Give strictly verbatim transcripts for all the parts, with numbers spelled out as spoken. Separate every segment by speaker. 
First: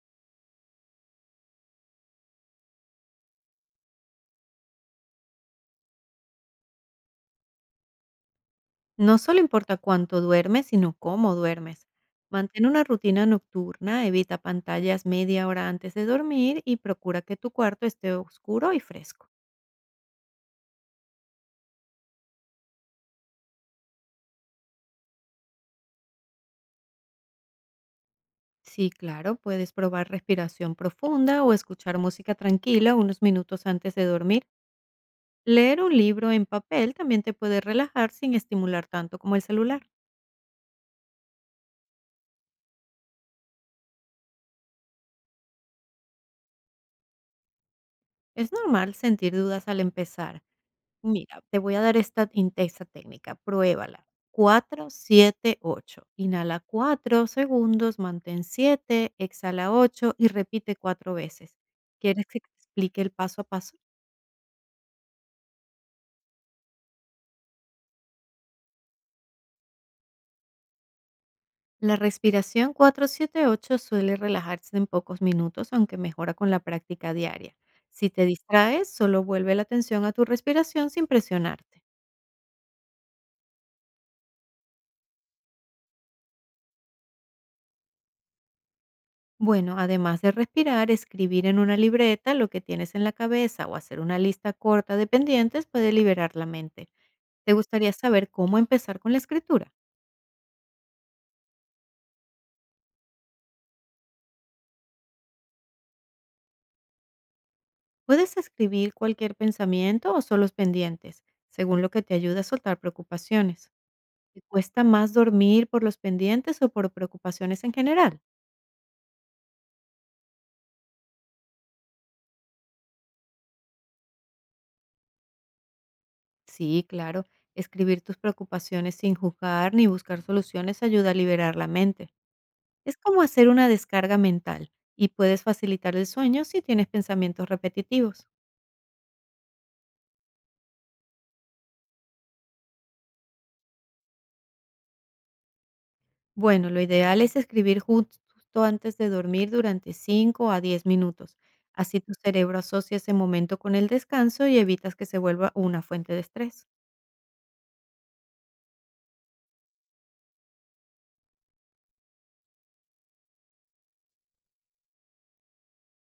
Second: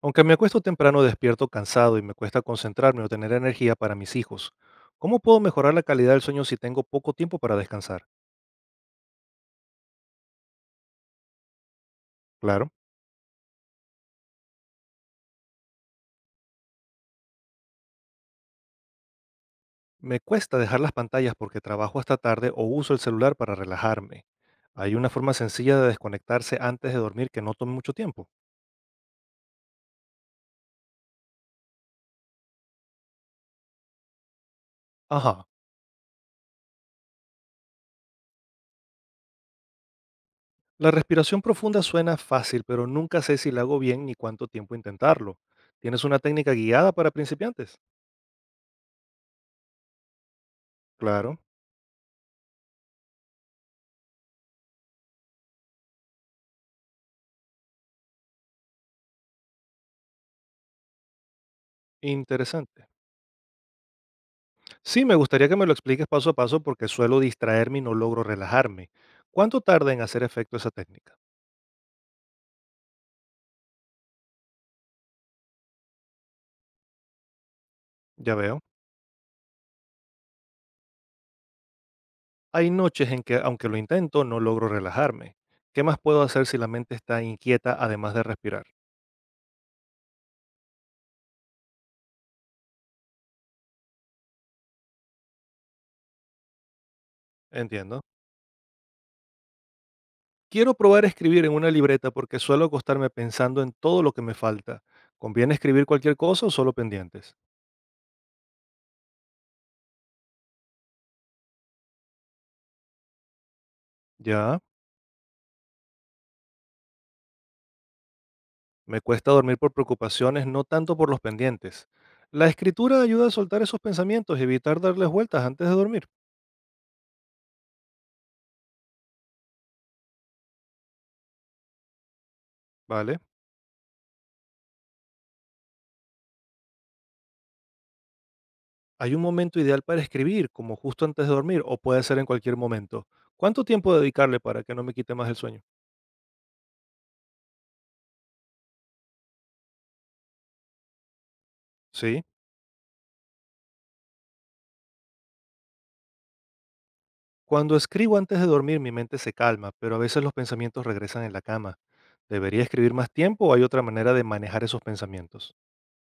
Speaker 1: Aunque me acuesto temprano, despierto cansado y me cuesta concentrarme o tener energía para mis hijos. ¿Cómo puedo mejorar la calidad del sueño si tengo poco tiempo para descansar?
Speaker 2: No solo importa cuánto duermes, sino cómo duermes. Mantén
Speaker 1: Claro,
Speaker 2: una rutina nocturna, evita pantallas media hora antes de dormir y procura que tu cuarto esté oscuro y fresco.
Speaker 1: me cuesta dejar las pantallas porque trabajo hasta tarde o uso el celular para relajarme. Hay una forma sencilla de desconectarse antes de dormir que no tome mucho tiempo.
Speaker 2: Sí, claro, puedes probar respiración profunda o escuchar música tranquila unos minutos antes de dormir.
Speaker 1: Ajá.
Speaker 2: Leer un libro en papel también te puede relajar sin estimular tanto como el celular.
Speaker 1: La respiración profunda suena fácil, pero nunca sé si la hago bien ni cuánto tiempo intentarlo. ¿Tienes una técnica guiada para principiantes?
Speaker 2: Es normal sentir dudas al empezar.
Speaker 1: Claro,
Speaker 2: Mira, te voy a dar esta, intensa técnica, pruébala. Cuatro, siete, ocho. Inhala cuatro segundos, mantén siete, exhala ocho y repite cuatro veces. ¿Quieres que te
Speaker 1: interesante.
Speaker 2: explique el paso a paso?
Speaker 1: Sí, me gustaría que me lo expliques paso a paso porque suelo distraerme y no logro relajarme. ¿Cuánto tarda en hacer efecto esa técnica?
Speaker 2: La respiración cuatro siete ocho suele relajarse en pocos minutos, aunque mejora con la práctica diaria. Si te
Speaker 1: Ya veo.
Speaker 2: distraes, solo vuelve la atención a tu respiración sin presionarte.
Speaker 1: Hay noches en que, aunque lo intento, no logro relajarme. ¿Qué más puedo hacer si la mente está inquieta además de respirar?
Speaker 2: Bueno, además de respirar, escribir en una libreta lo que tienes en la cabeza o hacer una lista corta de pendientes puede liberar la mente. ¿Te gustaría
Speaker 1: Entiendo.
Speaker 2: saber cómo empezar con la escritura?
Speaker 1: Quiero probar a escribir en una libreta porque suelo acostarme pensando en todo lo que me falta. ¿Conviene escribir cualquier cosa o solo pendientes?
Speaker 2: Puedes escribir cualquier pensamiento o solo pendientes, según lo que te ayude a soltar preocupaciones. ¿Te
Speaker 1: Ya.
Speaker 2: cuesta más dormir por los pendientes o por preocupaciones en general?
Speaker 1: Me cuesta dormir por preocupaciones, no tanto por los pendientes. La escritura ayuda a soltar esos pensamientos y evitar darles vueltas antes de dormir.
Speaker 2: Sí, claro, escribir tus preocupaciones sin juzgar ni buscar soluciones ayuda a liberar la mente. Es
Speaker 1: Vale.
Speaker 2: como hacer una descarga mental y puedes facilitar el sueño si tienes pensamientos repetitivos.
Speaker 1: ¿Hay un momento ideal para escribir, como justo antes de dormir, o puede ser en cualquier momento? ¿Cuánto tiempo dedicarle para que no me quite más el sueño?
Speaker 2: Bueno, lo ideal es escribir jus- justo antes de dormir durante cinco a diez minutos. Así tu
Speaker 1: Sí.
Speaker 2: cerebro asocia ese momento con el descanso y evitas que se vuelva una fuente de estrés.
Speaker 1: Cuando escribo antes de dormir, mi mente se calma, pero a veces los pensamientos regresan en la cama. ¿Debería escribir más tiempo o hay otra manera de manejar esos pensamientos?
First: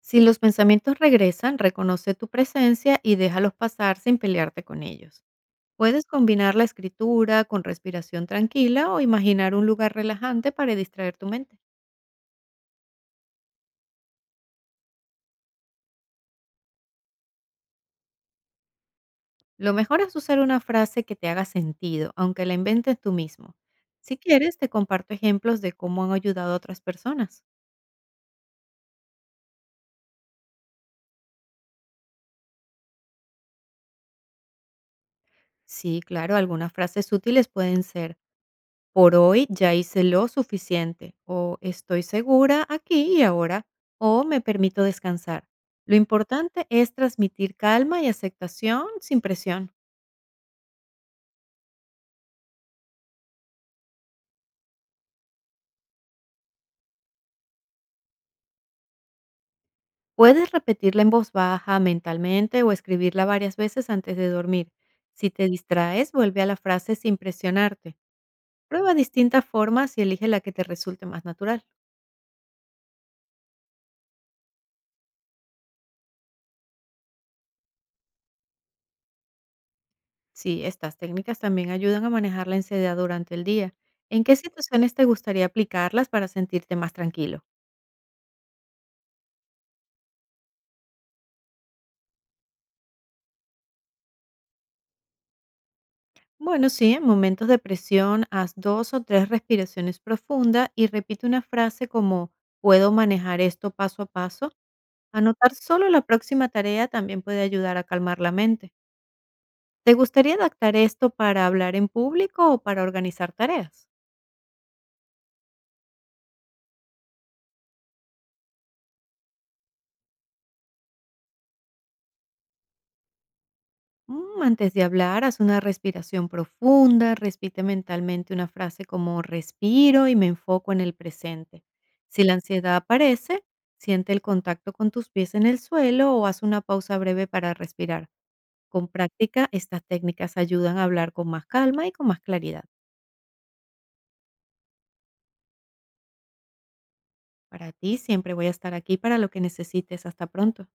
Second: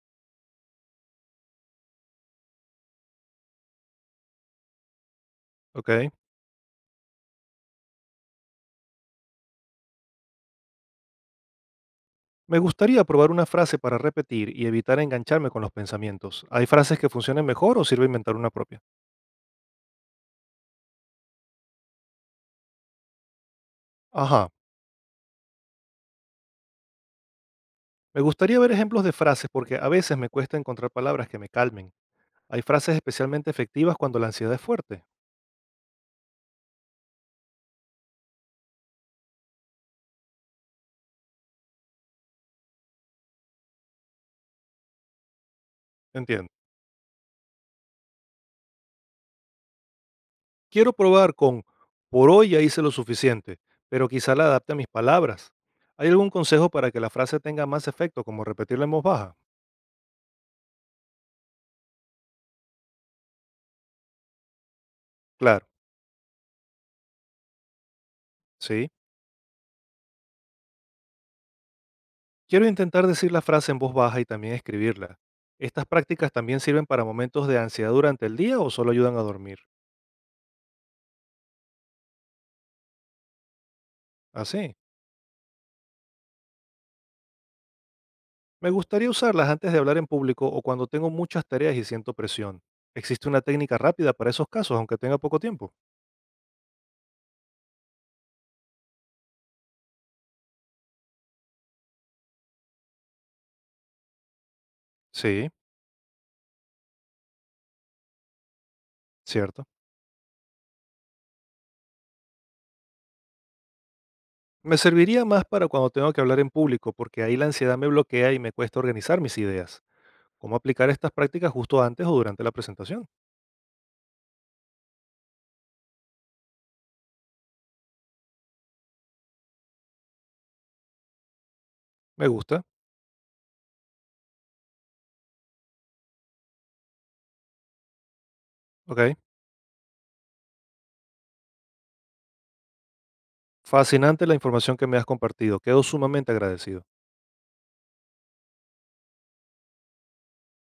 Speaker 2: Si los pensamientos regresan, reconoce tu presencia y déjalos pasar sin pelearte con ellos. Puedes
Speaker 1: Ok.
Speaker 2: combinar la escritura con respiración tranquila o imaginar un lugar relajante para distraer tu mente.
Speaker 1: Me gustaría probar una frase para repetir y evitar engancharme con los pensamientos. ¿Hay frases que funcionen mejor o sirve inventar una propia?
Speaker 2: Lo mejor es usar una frase que te haga sentido, aunque la inventes tú mismo. Si
Speaker 1: Ajá.
Speaker 2: quieres, te comparto ejemplos de cómo han ayudado a otras personas.
Speaker 1: Me gustaría ver ejemplos de frases porque a veces me cuesta encontrar palabras que me calmen. Hay frases especialmente efectivas cuando la ansiedad es fuerte.
Speaker 2: Sí, claro, algunas frases útiles pueden ser: por hoy ya hice lo suficiente, o estoy segura aquí y ahora, o me permito descansar. Lo
Speaker 1: Entiendo.
Speaker 2: importante es transmitir calma y aceptación sin presión.
Speaker 1: Quiero probar con por hoy ya hice lo suficiente, pero quizá la adapte a mis palabras. ¿Hay algún consejo para que la frase tenga más efecto, como repetirla en voz baja?
Speaker 2: Puedes repetirla en voz baja, mentalmente o escribirla varias veces antes de dormir. Si te
Speaker 1: Claro,
Speaker 2: distraes, vuelve a la frase sin presionarte.
Speaker 1: sí.
Speaker 2: Prueba distintas formas y elige la que te resulte más natural.
Speaker 1: Quiero intentar decir la frase en voz baja y también escribirla. ¿Estas prácticas también sirven para momentos de ansiedad durante el día o solo ayudan a dormir?
Speaker 2: Sí, estas técnicas también ayudan a manejar la ansiedad durante el día. ¿En qué
Speaker 1: Así.
Speaker 2: situaciones te gustaría aplicarlas para sentirte más tranquilo?
Speaker 1: Me gustaría usarlas antes de hablar en público o cuando tengo muchas tareas y siento presión. ¿Existe una técnica rápida para esos casos, aunque tenga poco tiempo?
Speaker 2: Bueno, sí, en momentos de presión, haz dos o tres respiraciones profundas y repite una frase como: puedo manejar esto paso a paso.
Speaker 1: Sí,
Speaker 2: Anotar solo la próxima tarea también puede ayudar a calmar la mente.
Speaker 1: cierto.
Speaker 2: ¿Te gustaría adaptar esto para hablar en público o para organizar tareas?
Speaker 1: Me serviría más para cuando tengo que hablar en público, porque ahí la ansiedad me bloquea y me cuesta organizar mis ideas. ¿Cómo aplicar estas prácticas justo antes o durante la presentación?
Speaker 2: Mm, Antes de hablar, haz una respiración profunda, repite mentalmente una frase como: respiro y me enfoco en el presente. Si
Speaker 1: Me
Speaker 2: la
Speaker 1: gusta,
Speaker 2: ansiedad aparece, siente el contacto con tus pies en el suelo o haz una pausa breve para respirar. Con
Speaker 1: ok.
Speaker 2: práctica, estas técnicas ayudan a hablar con más calma y con más claridad.
Speaker 1: Fascinante la información que me has compartido, quedo sumamente agradecido.
Speaker 2: Para ti, siempre voy a estar aquí para lo que necesites. Hasta pronto.